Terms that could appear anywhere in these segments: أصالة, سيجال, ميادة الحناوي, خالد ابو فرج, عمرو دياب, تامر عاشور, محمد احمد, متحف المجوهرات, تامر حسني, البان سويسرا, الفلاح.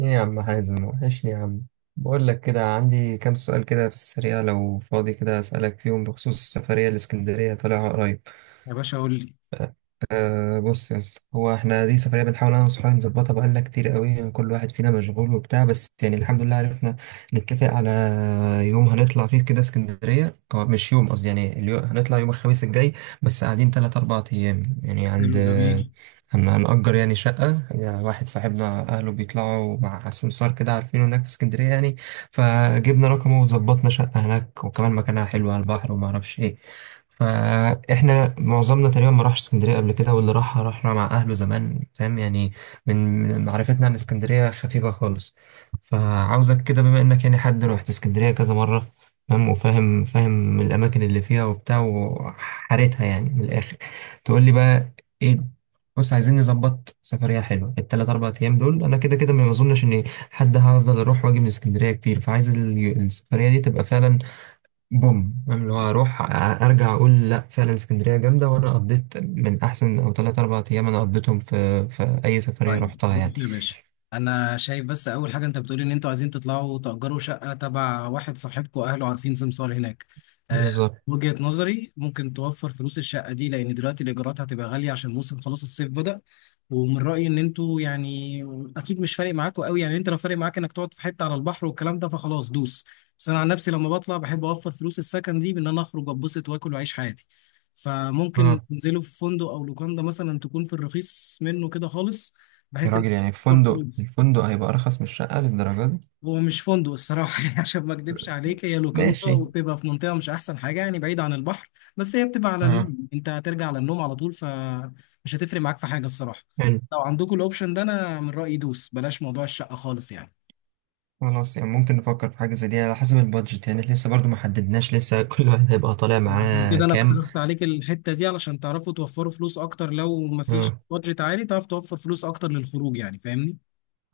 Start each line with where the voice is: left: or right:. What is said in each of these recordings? right: ايه يا عم حازم، وحشني يا عم. بقول لك كده، عندي كام سؤال كده في السريع، لو فاضي كده اسالك فيهم بخصوص السفريه، الاسكندريه طالعها قريب.
left: يا باشا قول لي.
right: أه، بص يا اسطى، هو احنا دي سفرية بنحاول انا وصحابي نظبطها، بقالنا كتير قوي يعني، كل واحد فينا مشغول وبتاع، بس يعني الحمد لله عرفنا نتفق على يوم هنطلع فيه كده اسكندرية، او مش يوم قصدي، يعني اليوم هنطلع يوم الخميس الجاي، بس قاعدين تلات اربع ايام يعني، عند
left: حلو جميل.
right: هنأجر يعني شقة، يعني واحد صاحبنا أهله بيطلعوا مع سمسار كده عارفينه هناك في اسكندرية يعني، فجبنا رقمه وظبطنا شقة هناك، وكمان مكانها حلو على البحر وما أعرفش إيه. فاحنا معظمنا تقريبا ما راحش اسكندريه قبل كده، واللي راح راح مع اهله زمان، فاهم يعني، من معرفتنا عن اسكندريه خفيفه خالص. فعاوزك كده، بما انك يعني حد روحت اسكندريه كذا مره، فاهم وفاهم، فاهم الاماكن اللي فيها وبتاع وحارتها يعني، من الاخر تقول لي بقى ايه. بص، عايزين نظبط سفريه حلوه التلات اربع ايام دول، انا كده كده ما اظنش ان حد هفضل اروح واجي من اسكندريه كتير، فعايز السفريه دي تبقى فعلا بوم، فاهم، اللي هو اروح ارجع اقول لا فعلا اسكندريه جامده وانا قضيت من احسن، او ثلاث اربع ايام انا قضيتهم في اي سفريه
left: طيب
right: رحتها يعني.
left: بص يا باشا، انا شايف بس اول حاجه انت بتقولي ان انتوا عايزين تطلعوا تأجروا شقه تبع واحد صاحبكم اهله عارفين سمسار هناك. آه،
right: بالظبط،
left: وجهة نظري ممكن توفر فلوس الشقه دي لان دلوقتي الايجارات هتبقى غاليه عشان موسم خلاص الصيف بدأ. ومن رأيي ان انتوا يعني اكيد مش فارق معاكوا قوي، يعني انت لو فارق معاك انك تقعد في حته على البحر والكلام ده فخلاص دوس، بس انا عن نفسي لما بطلع بحب اوفر فلوس السكن دي بان انا اخرج اتبسط واكل واعيش حياتي. فممكن
right: اه.
left: تنزلوا في فندق او لوكاندا مثلا، تكون في الرخيص منه كده خالص،
right: يا
left: بحيث ان أنت
right: راجل يعني
left: توفر
right: الفندق
left: فلوس.
right: الفندق هيبقى ارخص من الشقه للدرجه دي؟
left: ومش فندق الصراحه يعني عشان ما اكدبش عليك، هي لوكاندا
right: ماشي.
left: وبتبقى في منطقه مش احسن حاجه، يعني بعيد عن البحر، بس هي بتبقى على
right: اه.
left: النيل، انت هترجع على النوم على طول فمش هتفرق معاك في حاجه الصراحه.
right: حلو.
left: لو عندكم الاوبشن ده انا من رايي دوس، بلاش موضوع الشقه خالص يعني.
right: خلاص، يعني ممكن نفكر في حاجه زي دي على حسب البادجت، يعني لسه برضو ما حددناش، لسه كل واحد هيبقى طالع
left: عشان
right: معاه
left: كده انا
right: كام.
left: اقترحت عليك الحته دي علشان تعرفوا توفروا فلوس اكتر، لو مفيش
right: آه.
left: بادجت عالي تعرف توفر فلوس اكتر للخروج يعني، فاهمني.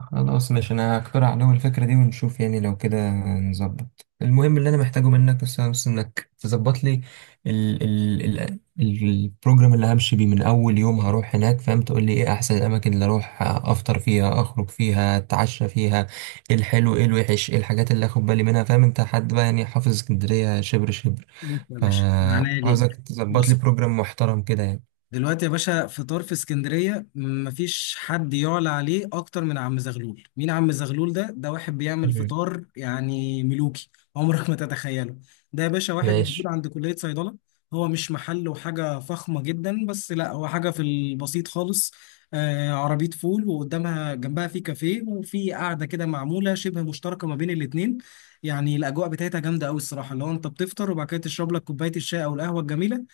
right: خلاص ماشي، انا هقترح عليهم الفكرة دي ونشوف يعني لو كده نظبط، المهم اللي انا محتاجه منك، بس انك تظبط لي ال ال ال البروجرام اللي همشي بيه من اول يوم هروح هناك، فاهم، تقول لي ايه احسن الاماكن اللي اروح افطر فيها، اخرج فيها، اتعشى فيها، ايه الحلو، ايه الوحش، ايه الحاجات اللي اخد بالي منها، فاهم، انت حد بقى يعني حافظ اسكندرية شبر شبر،
left: بص يا باشا، من عينيا
right: فعاوزك
left: ليك.
right: تظبط لي
left: بص
right: بروجرام محترم كده يعني.
left: دلوقتي يا باشا، فطار في اسكندرية مفيش حد يعلى عليه أكتر من عم زغلول. مين عم زغلول ده؟ ده واحد بيعمل
right: مم.
left: فطار يعني ملوكي، عمرك ما تتخيله. ده يا باشا واحد موجود
right: ماشي.
left: عند كلية صيدلة. هو مش محل وحاجة فخمة جدا، بس لا هو حاجة في البسيط خالص. آه، عربية فول وقدامها جنبها في كافيه، وفي قعدة كده معمولة شبه مشتركة ما بين الاتنين. يعني الأجواء بتاعتها جامدة أوي الصراحة، اللي هو أنت بتفطر وبعد كده تشرب لك كوباية الشاي أو القهوة الجميلة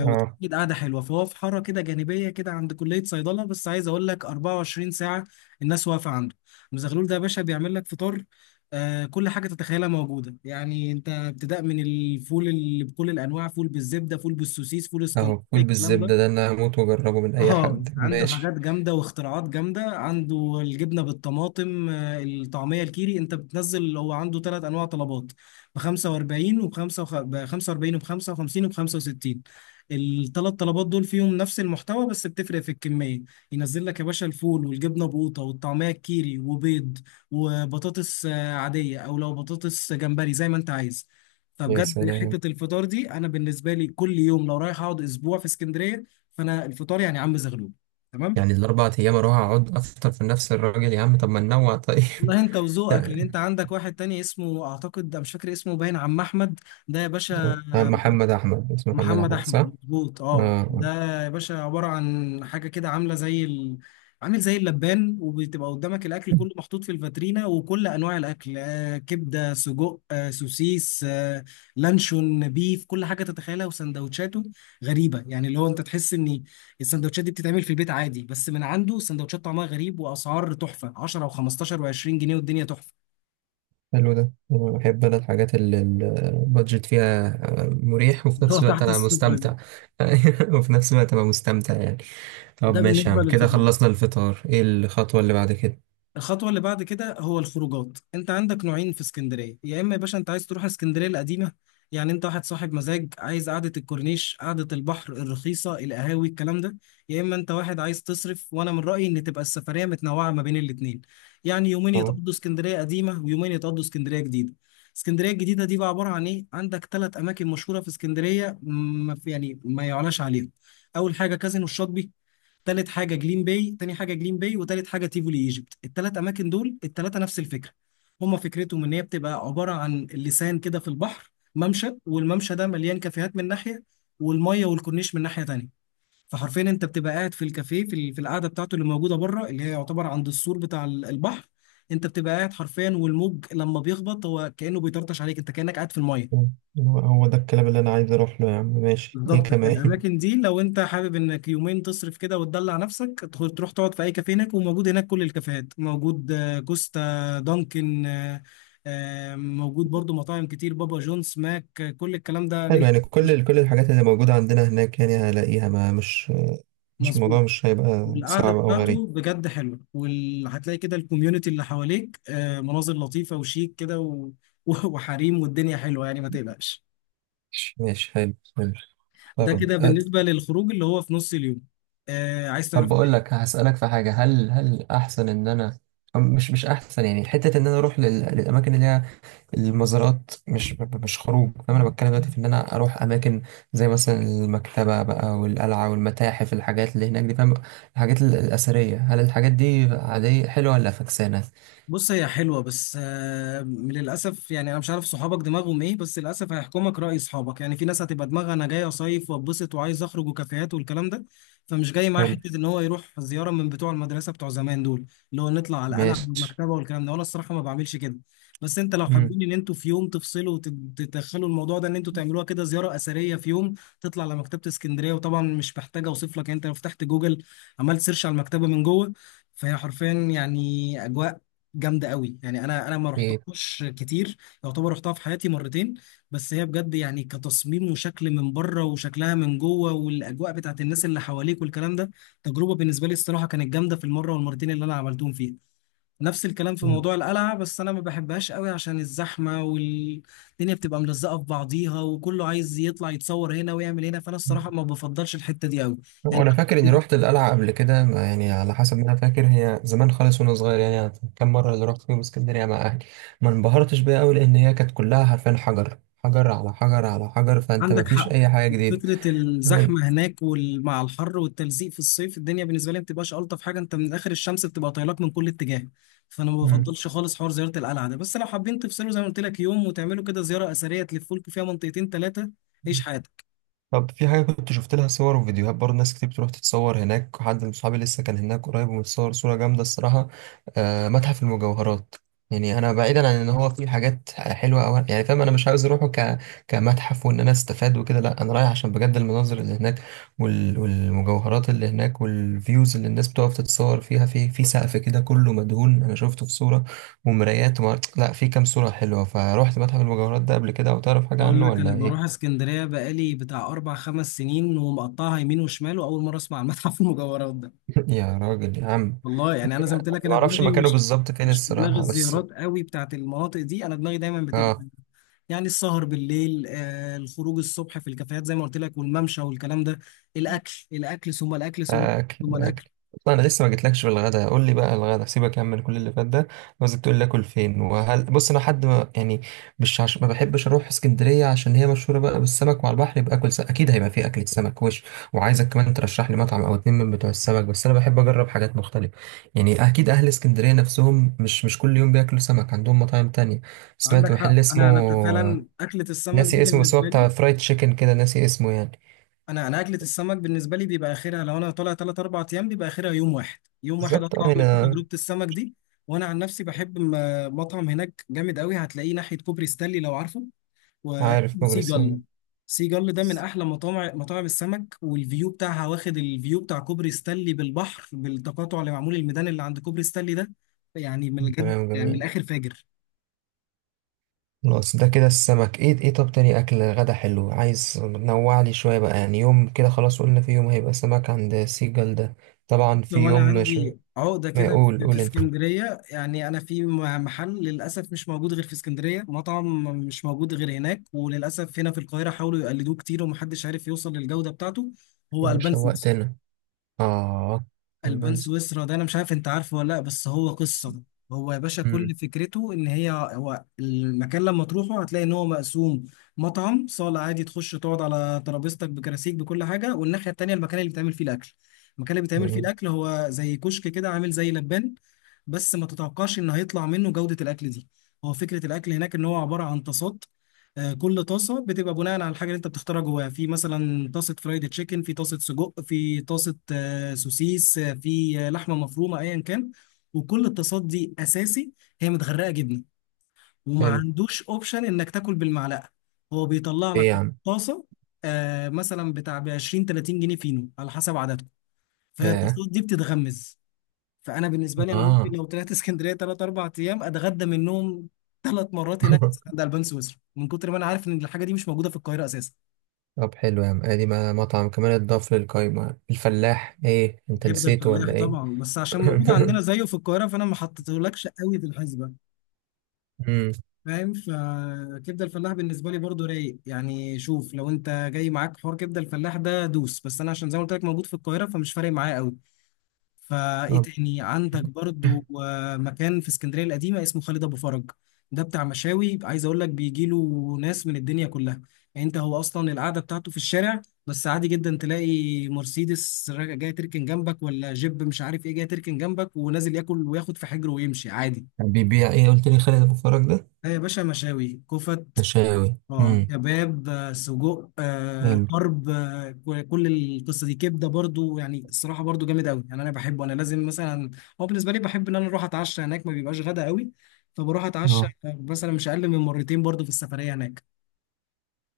right: اه.
left: وتأكد قعدة حلوة. فهو في حارة كده جانبية كده عند كلية صيدلة، بس عايز أقول لك 24 ساعة الناس واقفة عنده. المزغلول ده يا باشا بيعمل لك فطار، آه كل حاجة تتخيلها موجودة، يعني أنت ابتداء من الفول اللي بكل الأنواع، فول بالزبدة، فول بالسوسيس، فول اسكندراني
right: اهو فول
left: الكلام ده.
right: بالزبدة ده انا هموت واجربه من اي
left: اه،
right: حد،
left: عنده حاجات
right: ماشي.
left: جامده واختراعات جامده، عنده الجبنه بالطماطم، الطعميه الكيري. انت بتنزل هو عنده ثلاث انواع طلبات، ب 45 وب 45 وب 55 وب 65. الثلاث طلبات دول فيهم نفس المحتوى بس بتفرق في الكميه. ينزل لك يا باشا الفول والجبنه بقوطه والطعميه الكيري وبيض وبطاطس عاديه، او لو بطاطس جمبري زي ما انت عايز.
right: يا
left: فبجد
right: سلام.
left: حته الفطار دي انا بالنسبه لي كل يوم لو رايح اقعد اسبوع في اسكندريه، فانا الفطار يعني عم زغلول تمام.
right: يعني الاربع ايام اروح اقعد افطر في نفس الراجل يا عم؟ طب ما ننوع، طيب.
left: والله انت وذوقك، لان انت عندك واحد تاني اسمه، اعتقد أنا مش فاكر اسمه، باين عم احمد. ده يا باشا
right: محمد احمد، اسمه محمد
left: محمد
right: احمد صح،
left: احمد
right: اه.
left: مظبوط، اه،
right: آه.
left: ده يا باشا عباره عن حاجه كده عامله زي ال... عامل زي اللبان، وبتبقى قدامك الاكل كله محطوط في الفاترينا، وكل انواع الاكل، آه كبده سجق آه سوسيس آه لانشون بيف، كل حاجه تتخيلها. وسندوتشاته غريبه، يعني اللي هو انت تحس ان السندوتشات دي بتتعمل في البيت عادي، بس من عنده السندوتشات طعمها غريب، واسعار تحفه 10 و15 و20 جنيه، والدنيا تحفه
right: حلو ده، أنا بحب انا الحاجات اللي البادجت فيها، آه، مريح، وفي
left: اللي هو
right: نفس الوقت
left: تحت
right: انا
left: الصفر.
right: مستمتع. وفي نفس الوقت ابقى مستمتع يعني. طب
left: ده
right: ماشي يا
left: بالنسبه
right: عم، كده
left: للفطار.
right: خلصنا الفطار، ايه الخطوة اللي بعد كده؟
left: الخطوة اللي بعد كده هو الخروجات. انت عندك نوعين في اسكندرية، يا اما يا باشا انت عايز تروح اسكندرية القديمة، يعني انت واحد صاحب مزاج عايز قعدة الكورنيش، قعدة البحر الرخيصة، القهاوي، الكلام ده، يا اما انت واحد عايز تصرف. وانا من رأيي ان تبقى السفرية متنوعة ما بين الاتنين، يعني يومين
right: اه،
left: يتقضوا اسكندرية قديمة ويومين يتقضوا اسكندرية جديدة. اسكندرية الجديدة دي بقى عبارة عن ايه؟ عندك ثلاث اماكن مشهورة في اسكندرية ما في يعني ما يعلاش عليهم. اول حاجة كازينو الشاطبي، تالت حاجه جليم باي، تاني حاجه جليم باي وتالت حاجه تيفولي ايجيبت. التلات اماكن دول التلاته نفس الفكره، هما فكرتهم ان هي بتبقى عباره عن لسان كده في البحر ممشى، والممشى ده مليان كافيهات من ناحيه، والميه والكورنيش من ناحيه تانيه. فحرفيا انت بتبقى قاعد في الكافيه في القعده بتاعته اللي موجوده بره، اللي هي يعتبر عند السور بتاع البحر. انت بتبقى قاعد حرفيا، والموج لما بيخبط هو كانه بيطرطش عليك، انت كانك قاعد في الميه.
right: هو ده الكلام اللي انا عايز اروح له يا عم، ماشي، ايه
left: بالظبط،
right: كمان؟
left: فالاماكن دي لو انت حابب انك يومين تصرف كده وتدلع نفسك، تروح تقعد في اي كافيه هناك، وموجود هناك كل الكافيهات موجود، كوستا، دانكن، موجود برضو مطاعم كتير، بابا جونز، ماك، كل الكلام ده
right: حلو، يعني كل كل الحاجات اللي موجودة عندنا هناك يعني هلاقيها، ما مش مش
left: مظبوط.
right: الموضوع مش هيبقى
left: والقعده
right: صعب أو غريب.
left: بتاعته بجد حلوه، وهتلاقي كده الكوميونتي اللي حواليك، مناظر لطيفه وشيك كده وحريم، والدنيا حلوه يعني، ما تقلقش.
right: ماشي ماشي، حلو حلو.
left: ده
right: طب
left: كده
right: أ-
left: بالنسبه للخروج اللي هو في نص اليوم. عايز
right: طب
left: تعرف
right: بقول
left: إيه؟
right: لك هسألك في حاجة، هل أحسن إن أنا مش أحسن يعني، حتة إن أنا أروح للأماكن اللي هي المزارات، مش مش خروج، فاهم، أنا بتكلم دلوقتي في إن أنا أروح أماكن زي مثلا المكتبة بقى، والقلعة، والمتاحف، الحاجات اللي هناك دي، فاهم، الحاجات الأثرية، هل الحاجات دي عادية حلوة ولا فكسانة؟
left: بص، هي حلوة بس للأسف، يعني أنا مش عارف صحابك دماغهم إيه، بس للأسف هيحكمك رأي صحابك. يعني في ناس هتبقى دماغها أنا جاي أصيف وأتبسط وعايز أخرج وكافيهات والكلام ده، فمش جاي معاه
right: حلو.
left: حتة إن هو يروح زيارة من بتوع المدرسة بتوع زمان دول، اللي هو نطلع على القلعة
right: ماشي.
left: والمكتبة والكلام ده، وأنا الصراحة ما بعملش كده. بس أنت لو
right: مم.
left: حابين إن أنتوا في يوم تفصلوا وتدخلوا الموضوع ده، إن أنتوا تعملوها كده زيارة أثرية في يوم، تطلع على مكتبة اسكندرية، وطبعا مش محتاجة أوصف لك، أنت لو فتحت جوجل عملت سيرش على المكتبة من جوه، فهي حرفيا يعني أجواء جامده قوي. يعني انا ما
right: إيه.
left: رحتهاش كتير، يعتبر رحتها في حياتي مرتين، بس هي بجد يعني كتصميم وشكل من بره وشكلها من جوه والاجواء بتاعت الناس اللي حواليك والكلام ده تجربه بالنسبه لي الصراحه كانت جامده، في المره والمرتين اللي انا عملتهم فيها. نفس الكلام في
right: مم.
left: موضوع القلعه، بس انا ما بحبهاش قوي عشان الزحمه، والدنيا بتبقى ملزقه في بعضيها، وكله عايز يطلع يتصور هنا ويعمل هنا، فانا الصراحه ما بفضلش الحته دي قوي يعني.
right: وانا فاكر اني روحت القلعه قبل كده، يعني على حسب ما انا فاكر هي زمان خالص وانا صغير يعني، كم مره اللي رحت فيهم اسكندريه مع اهلي، ما انبهرتش بيها قوي، لان هي كانت كلها حرفيا حجر، حجر على حجر على حجر، فانت ما
left: عندك
right: فيش
left: حق،
right: اي حاجه جديده.
left: فكرة
right: مم.
left: الزحمة هناك، ومع الحر والتلزيق في الصيف، الدنيا بالنسبة لي ما بتبقاش ألطف حاجة، أنت من آخر الشمس بتبقى طايلك من كل اتجاه. فأنا ما بفضلش خالص حوار زيارة القلعة ده، بس لو حابين تفصلوا زي ما قلت لك يوم وتعملوا كده زيارة أثرية تلفوا لكم فيها منطقتين تلاتة، عيش
right: مم.
left: حياتك.
right: طب في حاجة كنت شفت لها صور وفيديوهات برضه، ناس كتير بتروح تتصور هناك، حد من صحابي لسه كان هناك قريب ومتصور صورة جامدة الصراحة، آه، متحف المجوهرات، يعني أنا بعيدا عن إن هو فيه حاجات حلوة أو يعني فاهم، أنا مش عاوز أروحه كمتحف وإن أنا أستفاد وكده، لأ، أنا رايح عشان بجد المناظر اللي هناك، والمجوهرات اللي هناك، والفيوز اللي الناس بتقف تتصور فيها، في سقف كده كله مدهون، أنا شفته في صورة ومرايات لأ في كام صورة حلوة، فروحت متحف المجوهرات ده قبل كده؟ أو تعرف حاجة
left: بقول
right: عنه
left: لك،
right: ولا
left: أنا بروح
right: إيه؟
left: اسكندرية بقالي بتاع أربع خمس سنين ومقطعها يمين وشمال، وأول مرة أسمع عن متحف المجوهرات ده.
right: يا راجل يا عم.
left: والله يعني انا زي ما قلت لك،
right: ما
left: انا
right: اعرفش
left: دماغي
right: مكانه
left: مش
right: بالظبط فين
left: مش في دماغ
right: الصراحه، بس.
left: الزيارات قوي بتاعت المناطق دي، انا دماغي دايما بتبقى
right: اه.
left: يعني السهر بالليل، آه الخروج الصبح في الكافيهات زي ما قلت لك، والممشى والكلام ده، الاكل، الاكل، ثم الاكل، ثم
right: اكل
left: ثم
right: اكل.
left: الاكل.
right: طب انا لسه ما جيتلكش في الغدا، قول لي بقى الغدا، سيبك يا عم من كل اللي فات ده، عاوزك تقول لي اكل فين، وهل، بص انا حد ما يعني مش ما بحبش اروح اسكندريه عشان هي مشهوره بقى بالسمك، وعلى البحر يبقى اكل سمك اكيد هيبقى فيه اكله سمك وش، وعايزك كمان ترشح لي مطعم او اتنين من بتوع السمك، بس انا بحب اجرب حاجات مختلفه يعني، اكيد اهل اسكندريه نفسهم مش كل يوم بياكلوا سمك، عندهم مطاعم تانية. سمعت
left: عندك حق،
right: محل اسمه،
left: انا فعلا اكله السمك دي
right: ناسي اسمه، بس هو
left: بالنسبه لي،
right: بتاع فرايد تشيكن كده، ناسي اسمه يعني.
left: انا اكله السمك بالنسبه لي بيبقى اخرها، لو انا طالع 3 4 ايام بيبقى اخرها يوم واحد، يوم واحد
right: بالظبط، اه،
left: اطلع اعمل فيه
right: هنا.
left: تجربه السمك دي. وانا عن نفسي بحب مطعم هناك جامد قوي، هتلاقيه ناحيه كوبري ستانلي لو عارفه،
right: عارف كوبري
left: وسيجل.
right: السن.
left: سيجل ده من احلى مطاعم مطاعم السمك، والفيو بتاعها واخد الفيو بتاع كوبري ستانلي بالبحر، بالتقاطع اللي معمول الميدان اللي عند كوبري ستانلي ده، يعني من الجد
right: تمام،
left: يعني من
right: جميل.
left: الاخر فاجر.
right: خلاص، ده كده السمك، ايه طب تاني اكل غدا حلو، عايز نوع لي شويه بقى، يعني يوم كده خلاص قلنا في يوم هيبقى سمك عند سيجال ده، طبعا في
left: لو انا
right: يوم مش.
left: عندي عقده
right: ما
left: كده
right: يقول
left: في
right: قول انت.
left: اسكندريه، يعني انا محل، للاسف مش موجود غير في اسكندريه، مطعم مش موجود غير هناك، وللاسف هنا في القاهره حاولوا يقلدوه كتير ومحدش عارف يوصل للجوده بتاعته، هو
right: مش
left: البان سويسرا.
right: شوقتنا. اه.
left: البان
right: البان
left: سويسرا ده انا مش عارف انت عارفه ولا لا، بس هو
right: سويسرا.
left: قصه. هو يا باشا
right: امم.
left: كل فكرته ان هي، هو المكان لما تروحه هتلاقي ان هو مقسوم، مطعم صاله عادي تخش تقعد على ترابيزتك بكراسيك بكل حاجه، والناحيه التانيه المكان اللي بيتعمل فيه الاكل. المكان اللي بيتعمل فيه
right: جميل.
left: الاكل هو زي كشك كده، عامل زي لبان، بس ما تتوقعش ان هيطلع منه جوده الاكل دي. هو فكره الاكل هناك ان هو عباره عن طاسات، كل طاسه بتبقى بناء على الحاجه اللي انت بتختارها جواها، في مثلا طاسه فرايد تشيكن، في طاسه سجق، في طاسه سوسيس، في لحمه مفرومه ايا كان. وكل الطاسات دي اساسي هي متغرقه جبنه، وما
right: حلو.
left: عندوش اوبشن انك تاكل بالمعلقه، هو بيطلع لك
right: ايه يا عم؟
left: طاسه مثلا بتاع ب 20 30 جنيه، فينو على حسب عددكم،
right: ياه.
left: فالطاسات دي بتتغمز. فانا بالنسبه لي انا ممكن
right: اه.
left: لو طلعت اسكندريه ثلاث اربع ايام اتغدى منهم ثلاث مرات هناك عند البان سويسرا، من كتر ما انا عارف ان الحاجه دي مش موجوده في القاهره اساسا.
right: طب حلو يا عم، ادي مطعم كمان اتضاف للقايمه، الفلاح، ايه، انت
left: كبده
right: نسيته ولا
left: الفلاح
right: ايه؟
left: طبعا، بس عشان موجود عندنا زيه في القاهره فانا ما حطيتهولكش قوي في الحسبه،
right: امم.
left: فاهم؟ فكبده الفلاح بالنسبه لي برضو رايق، يعني شوف، لو انت جاي معاك حوار كبده الفلاح ده دوس، بس انا عشان زي ما قلت لك موجود في القاهره فمش فارق معايا قوي. فايه تاني عندك؟ برضو مكان في اسكندريه القديمه اسمه خالد ابو فرج، ده بتاع مشاوي، عايز اقول لك بيجي له ناس من الدنيا كلها. يعني انت هو اصلا القعده بتاعته في الشارع، بس عادي جدا تلاقي مرسيدس جاي تركن جنبك، ولا جيب مش عارف ايه جاي تركن جنبك ونازل ياكل وياخد في حجره ويمشي عادي.
right: بيبيع ايه؟ قلت لي خالد ابو فرج ده؟
left: ده يا باشا مشاوي كفت،
right: مشاوي.
left: اه
right: امم.
left: كباب، سجق،
right: حلو.
left: طرب، كل القصه دي كبده، برضو يعني الصراحه برضو جامد قوي، يعني انا بحبه، انا لازم مثلا، هو بالنسبه لي بحب ان انا اروح اتعشى هناك، ما بيبقاش غدا قوي، فبروح اتعشى
right: اه.
left: مثلا مش اقل من مرتين برضو في السفريه هناك.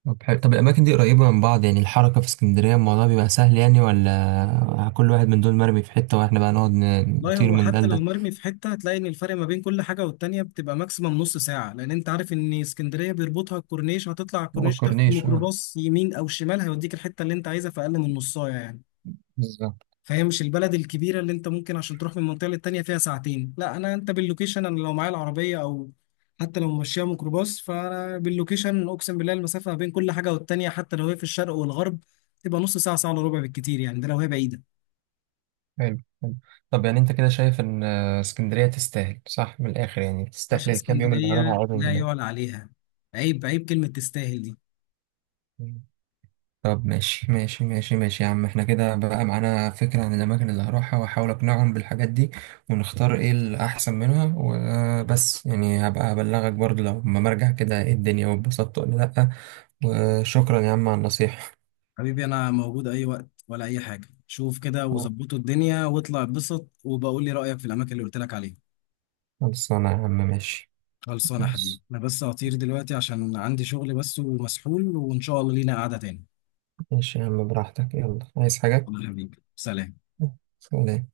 right: طب حلو، طب الاماكن دي قريبه من بعض يعني، الحركه في اسكندريه الموضوع بيبقى سهل يعني، ولا كل واحد من دول مرمي في حته واحنا بقى نقعد
left: والله
right: نطير
left: هو
right: من ده
left: حتى لو
right: لده؟
left: مرمي في حته، هتلاقي ان الفرق ما بين كل حاجه والتانيه بتبقى ماكسيمم نص ساعه، لان انت عارف ان اسكندريه بيربطها الكورنيش، هتطلع على
right: ما
left: الكورنيش تاخد
right: فكرنيش، اه.
left: ميكروباص يمين او شمال هيوديك الحته اللي انت عايزها في اقل من نصايه يعني.
right: بالظبط.
left: فهي مش البلد الكبيرة اللي انت ممكن عشان تروح من منطقة للتانية فيها ساعتين، لا، انا انت باللوكيشن، انا لو معايا العربية او حتى لو ماشية ميكروباص، فانا باللوكيشن اقسم بالله المسافة ما بين كل حاجة والتانية، حتى لو هي في الشرق والغرب، تبقى نص ساعة ساعة الا ربع بالكتير يعني، ده لو هي بعيدة.
right: حلو حلو. طب يعني انت كده شايف ان اسكندريه تستاهل صح من الاخر، يعني
left: باشا
right: تستاهل الكام يوم اللي هروح
left: اسكندرية لا
right: اقعدهم
left: يعلى عليها، عيب عيب كلمة تستاهل دي.
right: هناك. طب ماشي ماشي ماشي ماشي يا عم، احنا كده بقى معانا فكرة عن الأماكن اللي هروحها وأحاول أقنعهم بالحاجات دي ونختار إيه الأحسن منها، وبس يعني هبقى أبلغك برضو لو ما مرجع كده إيه الدنيا واتبسطت ولا لأ، وشكرا يا عم على النصيحة.
left: حبيبي انا موجود اي وقت، ولا اي حاجة شوف كده وظبطوا الدنيا واطلع اتبسط، وبقول لي رأيك في الاماكن اللي قلت لك عليها.
right: خلصانة يا عم، ماشي.
left: خلصانة يا حبيبي،
right: بص.
left: أنا بس هطير دلوقتي عشان عندي شغل بس ومسحول، وإن شاء الله لينا قعدة تاني.
right: ماشي يا عم براحتك، يلا، عايز حاجة؟
left: يلا يا حبيبي، سلام.
right: سلام.